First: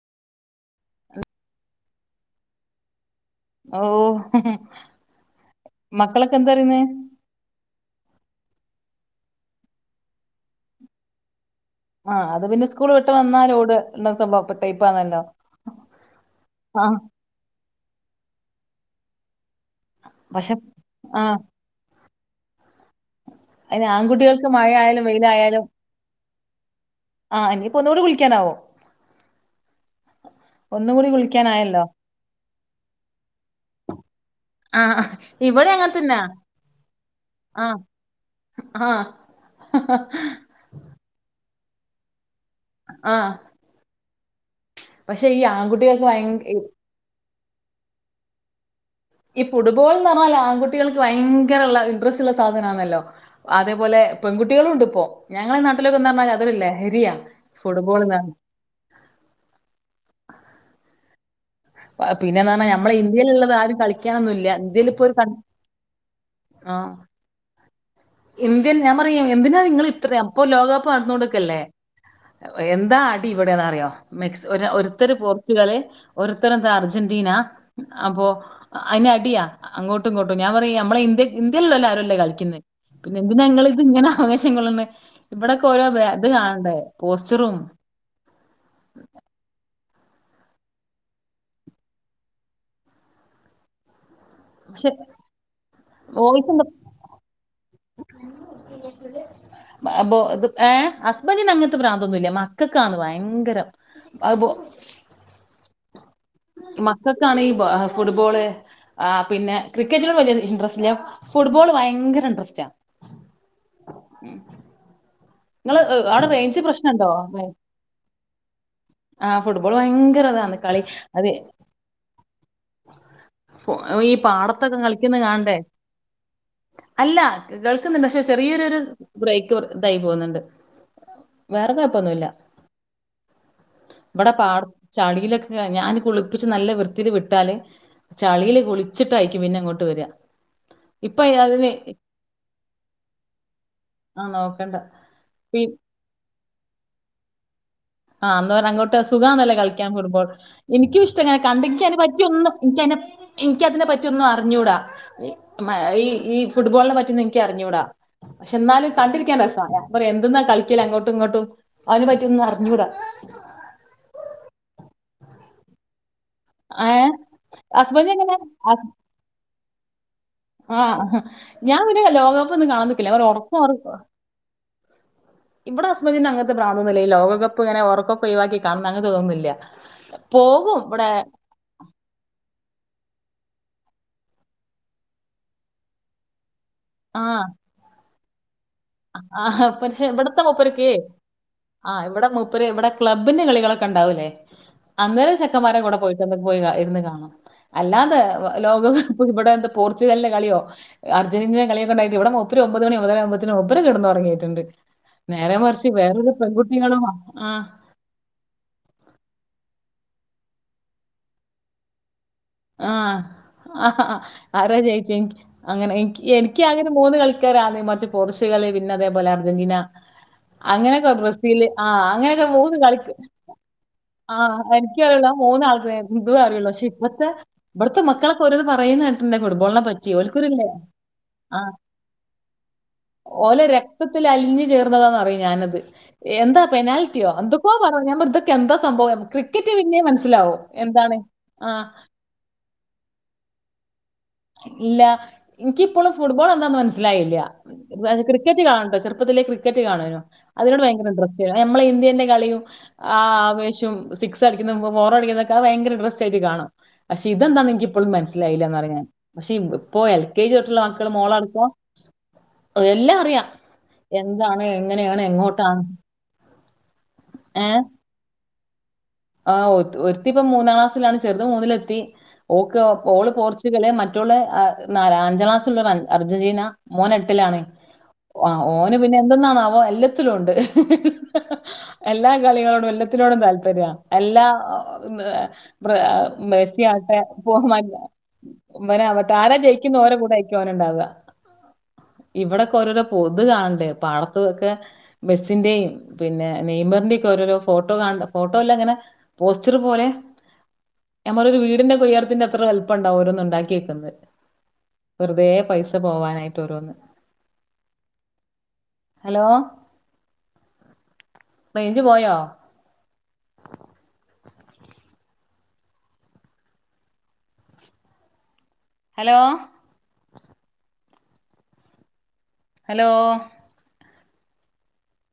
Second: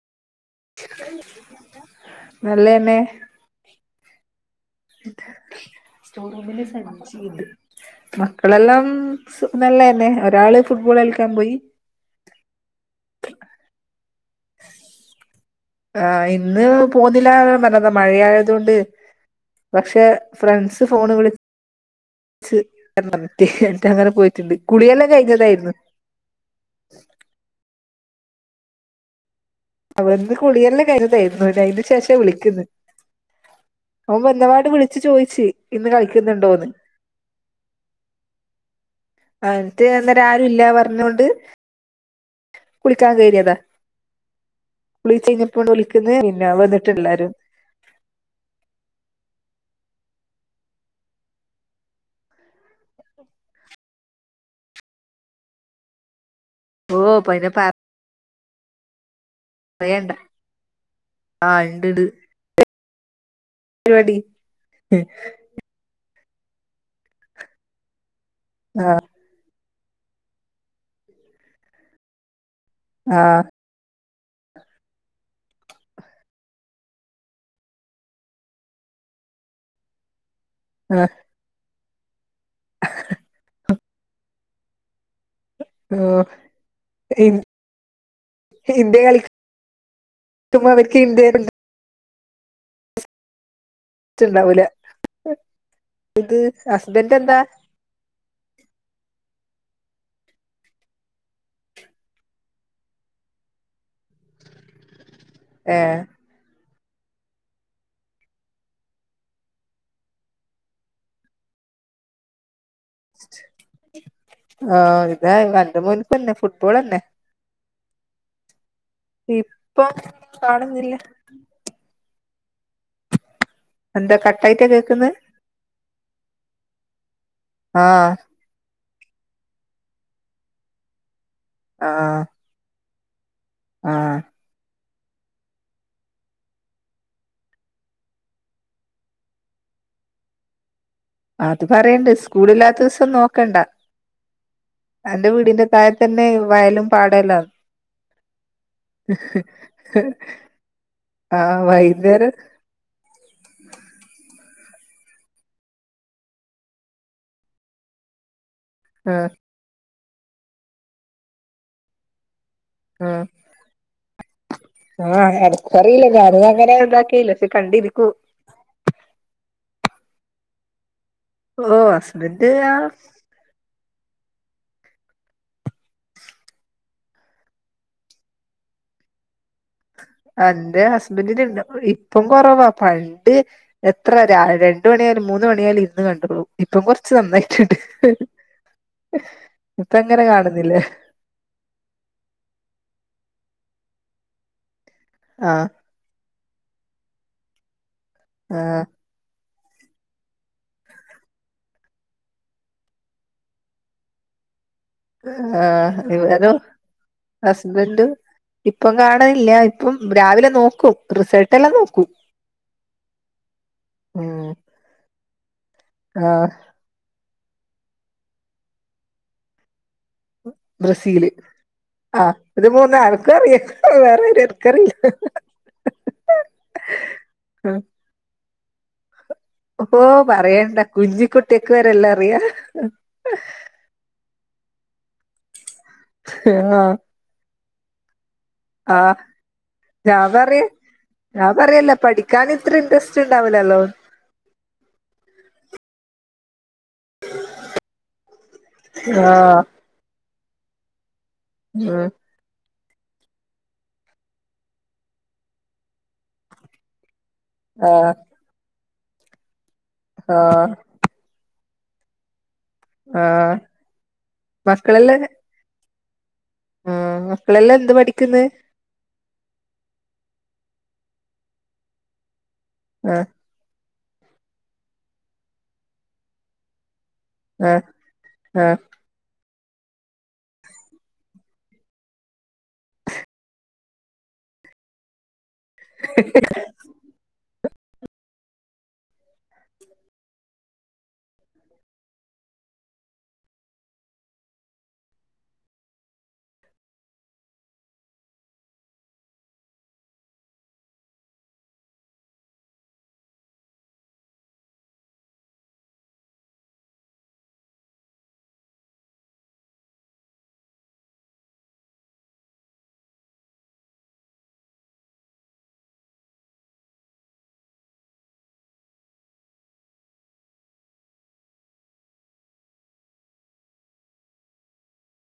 നല്ലെന്നെ ഓഹ ഇ സ്റ്റോറൂമില സൈഡ ഇ മക്കളെല്ലാം സുഖംനല്ലതന്നെ ഒരാള് ഫുട്ബോൾ കളിക്കാൻ പോയി ആഹ് അത് പിന്നെ സ്കൂൾ വിട്ട് വന്നാൽ ഓടും [unintelligible] ആഹ ഇന്ന് പോന്നില്ല പറഞ്ഞു മഴയായതുകൊണ്ട് പക്ഷെ പക്ഷെ ഫ്രണ്ട്സ് ഫോണ ആ വിളി മറ്റേ അയിന് എന്നട്ട് അങ്ങനെ ആൺകുട്ടികൾക്ക് പോയിട്ടുണ്ട് മഴ ആയാലും കുളിയെല്ലാം വെയിലായാലും കഴിഞ്ഞതായിരുന്നു ആ ഇനിയിപ്പോ ഒന്നുകൂടി കുളിക്കാനാ വോ അവന്ന് കുളിയല്ല ഒന്നും കൂടി കഴിഞ്ഞതായിരുന്നു കുളിക്കാനായല്ലോ അതിന് ശേഷം വിളിക്കുന്നു അവൻ എന്ന ആ വിളിച്ചു ചോയിച്ചു ഇവിടെ ഇന്ന് അങ്ങനെ തന്നാ കളിക്കുന്നുണ്ടോന്ന് ആഹ അട്ട അന്നേരം ആരും ഇല്ല പറഞ്ഞൊണ്ട് കുളിക്കാൻ ആ കറിയതാ കുളിച്ച് പക്ഷെ ഈ കഴിഞ്ഞപ്പോണ്ട് ആൺകുട്ടികൾക്ക് വിളിക്കുന്ന ഭയ പിന്നെ വന്നിട്ടുള്ളാരും ഈ ഫുട്ബോൾ എന്ന് പറഞ്ഞാല് ആൺകുട്ടികൾക്ക് ഭയങ്കര ഇൻട്രസ്റ്റ് ഉള്ള സാധനമാണല്ലോ അതേപോലെ പെൺകുട്ടികളും ഉണ്ട് ഇപ്പോ ഞങ്ങളെ നാട്ടിലൊക്കെന്ന് പറഞ്ഞാൽ അത ഓ ലഹരിയാ പിന്നെ ഫുട്ബോൾ മഴയണ്ട പിന്നെന്നാണ് നമ്മളെ ഇന്ത്യൽള്ളത് ആരും പരിപാടി കളിക്കാനൊന്നുംല്ല ഇന്ത്യയിൽ ഇപ്പോ ഒരു ആഹ ഇന്ത്യൻ ഞാൻ പറയേ എന്തിനാ നിങ്ങള് ഇത്രം അപ്പൊ ലോകകപ്പ് നടന്നോണ്ടിക്കല്ലേ. എന്താ ആ അടി ഇവിടെന്ന അറിയോ മെക്സി ഒരുത്തർ പോർച്ചുഗാല ഒരുത്തർന്താ അർജന്റീന അപ്പൊ അതിന് അടിയാ അങ്ങോട്ടും ഇങ്ങോട്ടും ഞാൻ പറ നമ്മളെ ആ ഇന്ത്യ ഇന്ത്യയിലുള്ളല്ല ആരുംല്ലേ കളിക്കുന്നത് പിന്നെ എന്തിനനിങ്ങളിത് ഇങ്ങനെ അവേശം കൊള്ളുന്ന ഇവിടൊക്കെ ഓരോ ഇത് ഓ കാണണ്ടേ പോസ്റ്ററും ഇന്ത്യ കളിക്കുമ്പോ അവർക്ക് ഇന്ത്യ ണ്ടാവൂല പക്ഷെ ഇത് വോയിസെന്താ ഹസ്ബന്റ് എന്താ [inaudible] ഏ ഹസ്ബൻറിന് അങ്ങനത്തെ പ്രാന്തൊന്നുമല്ല മക്കക്കന്ന് ഭയങ്കരം അത് പോ ഏ മക്കക്കാണ് ഈ ഫുട്ബോള് ആ പിന്നെ ക്രിക്കറ്റിനും വലിയ ഇൻട്രസ്റ്റ് ഇല്ല ഫുട്ബോൾ ഭയങ്കര ഇൻട്രസ്റ്റ് സ്റ്റാ ആഹ ഇതായി പണ്ട് മുതൽ തന്നെ റേഞ്ച് ഫുട്ബോൾ തന്നെ [unintelligible] ആഹ ഫുട്ബോൾ ഇപ്പൊ ഭയങ്കര ഇതാണ് കളി കാണുന്നില്ല അത ഈ എന്താ കട്ടായിട്ടാ പാടത്തൊക്കെ കേക്കുന്നെ കളിക്കുന്നത് കാണണ്ടേ അല്ല ആ കേൾക്കുന്നുണ്ട് ക്ഷേ ചെറിയൊരുരു ബ്രേക്ക് ഇതായി പോകുന്നുണ്ട് വേറെ ആ കൊഴപ്പൊന്നുമല്ല ആ ഇവിടെ പാട ചളിയിലൊക്കെ ഞാന് കുളിപ്പിച്ച് നല്ല വൃത്തിൽ വിട്ടാല് ചളിയില് കുളിച്ചിട്ടായിരിക്കും പിന്നെ ഇങ്ങോട്ട് വരിക ഇപ്പൊ അത് അതിന് പറയണ്ട് സ്കൂളില്ലാത്ത ദിവസം നോക്കണ്ട ആ നോക്കണ്ട എന്റെ പി വീടിന്റെ താഴെ തന്നെ വയലും പാടല്ലാ ആഹന്ന് പറ അങ്ങോട്ട് സുകാണല്ലോ കളിക്കാൻ ഫുട്ബോൾ എനിക്ക ആ ഇഷ്ടംങ്ങനെ കണ്ടെങ്കിൽ അ പറ്റിയ വൈകുന്നേരം ഒ എനിക്കതിനെ എനിക്ക അതിനെ പറ്റിയ ഒന്നും അറിഞ്ഞൂടാ മാ ഈ ഈ ഫുട്ബോളിനെ പറ്റി ഒന്നും എനിക്ക് അറിഞ്ഞൂടാ ക്ഷെ എന്നാലും ആ കണ്ടിരിക്കാൻ രസാ എന്തെന്നാ കളിക്കല അങ്ങോട്ടും ഇങ്ങോട്ടും അതിനെപ്പറ്റിയൊന്നും അറിഞ്ഞൂടാ ആഹ് ആഹ് എനിക്കറിയില്ല ഞാനിത് [inaudible] ഏ ഇതാക്കിലെ കണ്ടിരിക്കൂ ഹസ്ബൻഡ് എങ്ങനെ ആഹ് ഓ ഞാൻ പിന്നെ ഹസ്ബൻഡ് ലോകകപ്പ് ഒന്നും ആ കാണാന്നിക്കില്ല ഒരു ഒറക്ക ഒറ ഇവിട ഹസ്ബൻഡിന് അങ്ങത്തെ പ്രാന്തൊന്നുല്ല ഈ ലോകകപ്പ് ഇങ്ങനെ ഉറക്കൊക്കെ ഒഴിവാക്കി കാണുന്ന അങ്ങന്‌ത്തൊന്നുല്ല അന്റെ ഹസ്ബന്റിന് ഇല്ല ഇപ്പം കൊറവാ പണ്ട് എത്ര ര രണ്ട് മണിയാലും മൂന്ന് മണിയാലും ഇരുന്ന് കണ്ടോളും. ഇപ്പം കൊറച്ച് നന്നായിട്ട്ണ്ട്. ആഹ പക്ഷേ, ഇബ്ടത്തെ മൂപ്പർക്കേ ആഹ് ഇവിടെ മുപ്പര്, ഇവിടെ ക്ലബിന്റെ കളികളൊക്ക ഉണ്ടാവൂല്ലേ, അന്നേരം ആഹ് ചെക്കന്മാരെ കൂടെ പോയി പോയി ഇരുന്ന് കാണാം. അല്ലാതെ ലോക ആഹ് ഇബടെ എന്ത പോർച്ചുഗലിന്റെ കളിയോ, അർജന്റീനെന്റെ കളിയൊക്കെണ്ടായിട്ട് ഇവിടെ മൂപ്പര് ഒമ്പത് മണി ഒമ്പതര ആമ്പോ മൂപ്പര് കെടന്നുറങ്ങിയിട്ടിണ്ട്. ആഹ് ഇവരൊ ആ ഹസ്ബൻഡ് ഇപ്പം കാണ ഇല്ല ഇപ്പം രാവിലെ നോക്കും റിസോൾട്ടെല്ലാം നോക്കും ആഹ് ആഹാ ഉം ആരാ ജയിച്ചെ അങ്ങന എനിക്ക് ആഹ് എനിക്ക് അങ്ങനെ മൂന്ന് കളി ക്കാ ആദ്യം മറിച്ച് പോർഷുഗൽ പിന്ന അതേപോലെ അർജന്റീന അങ്ങനെയൊക്കെ ബ്രസീല്, ആഹ് അങ്ങനെയൊക്കെ ഇത് മൂന്ന് കളിക്കും. ആൾക്കും അറിയാം വേറെ ആഹ് ആർക്കറിയില്ല ക മൂന്നാൾക്ക് എന്തും അറിയുള്ളൂ. പക്ഷെ ഇപ്പഴത്തെഇവിടത്തെ മക്കളൊക്കെ ഓരോന്ന്‌ പറയുന്നത് കേട്ടിട്ട് ന്റെ ഫുട്ബോളിനെ ഓഹ് പറ്റി. ഓൽക്കൂരുല്ലേ പറയണ്ട കുഞ്ഞിക്കുട്ടിക്ക് ആഹ് വരെല്ലാം അറിയാ ഓലെ രക്തത്തിൽ അലിഞ്ഞ് ചേർന്നതാന്ന്‌ പറേം ഞാനത്. എന്താ ആഹ് പെനാൽ എന്തൊക്കോ പറഞ്ഞ് ഞാൻ മ എന്താ ആഹ് സംഭവം. ക്രിക്കറ്റ് പിന്നേം ഞാൻ മനസ്സിലാവും. എന്താണ് ആഹ് കാന് ഇത്ര ഇന്റെരെസ്റ്റ് ഇണ്ടാവില്ലല്ലോ. ഇല്ല. ഇൻക്കിപ്പളും ഫുട്ബോൾ എന്താന്ന് മനസ് മനസ്സിലായില്ല. ക്രിക്കറ്റ് കാണാറുണ്ടാർന്നു ചെറുപ്പത്തില്, ആഹ് ക്രിക്കറ്റ് കാണാരുണ്ടാർന്നു. അതിനോട് ഭയങ്കര ഇൻട്രസ്റ്റ് വേറെ നമ്മളെ ഉം ഇന്ത്യന്റെ കളിയും ആഹ് ആവേശം, സിക്സ് അടിക്കുന്നതും, ഫോറടിക്കുന്നതൊക്കെ അത് ഭയങ്കര ഇൻട്രസ്റ്റ് ആയിട്ട് കാണും. പക്ഷെ ഇതെന്താന്ന്‌ ഇക്കിപ്പോഴും ആഹ് മനസ്സിലായില്ലാന്ന് പറയും ഞാൻ. പക്ഷെ, ഇപ്പോൾ എൽ കെ ജി ആഹ് തൊട്ടുള്ള മോളടുത്താ, എല്ലാം അറിയാം ആഹ് എന്താണ് എങ്ങനെയാണ് മക്കളെല്ലാം എങ്ങോട്ടാണ് ആഹ് മക്കളെല്ലാം എന്ത് പഠിക്ക്ന്ന്? ആഹ് ഒരുത്തിപ്പ മൂന്നാം ക്ലാസ്സിലാണ് ചെറുത് മൂന്നിലെത്തി. ഓക്ക് ആഹ് ഓള് പോർചി [unintelligible] മറ്റോള് നാല അഞ്ചാംക്ലാസ്സിലുള്ളോള് അർജന്റീന മോനെട്ടിലാണ്. ആഹ് ആഹ് ഓന് പിന്നെ എന്തെന്നാണാവോ എല്ലാത്തിലും ഇണ്ട്. എല്ലാ കളികളോടും, എല്ലാത്തിനോടും താല്പര്യ. അല്ലാ മെസിയാവട്ടെ പോകല്ല അവനാവട്ടെ ആരാ ജയിക്കുന്ന്‌ ഓരേ കൂടെയാരിക്കും അവനുണ്ടാവാ. ഇവിടൊക്കെ ഓരോരോ തു കാണണ്ടേ പാടത്തൊക്കെ. മെസ്സിന്റേം പിന്നെ നെയ്മറിന്റേം ഒക്കെ ഓരോരോ ഫോട്ടോ കാ ഫോട്ടോ അല്ലെ ങ്ങനെ പോസ്റ്ററ് പോലെ നമ്മളൊരു വീടിന്റെ കൊയ്യാത്തിന്റെ അത്ര വെലുപ്പാണ്ടാവുല്ല. ഒരു മ ഉണ്ടാക്കി നോക്ക്. വെറുതേ പൈസ പോവാനായിട്ട് ഓരോന്ന്. ഹലോ റേഞ്ച് പോയോ? Hello hello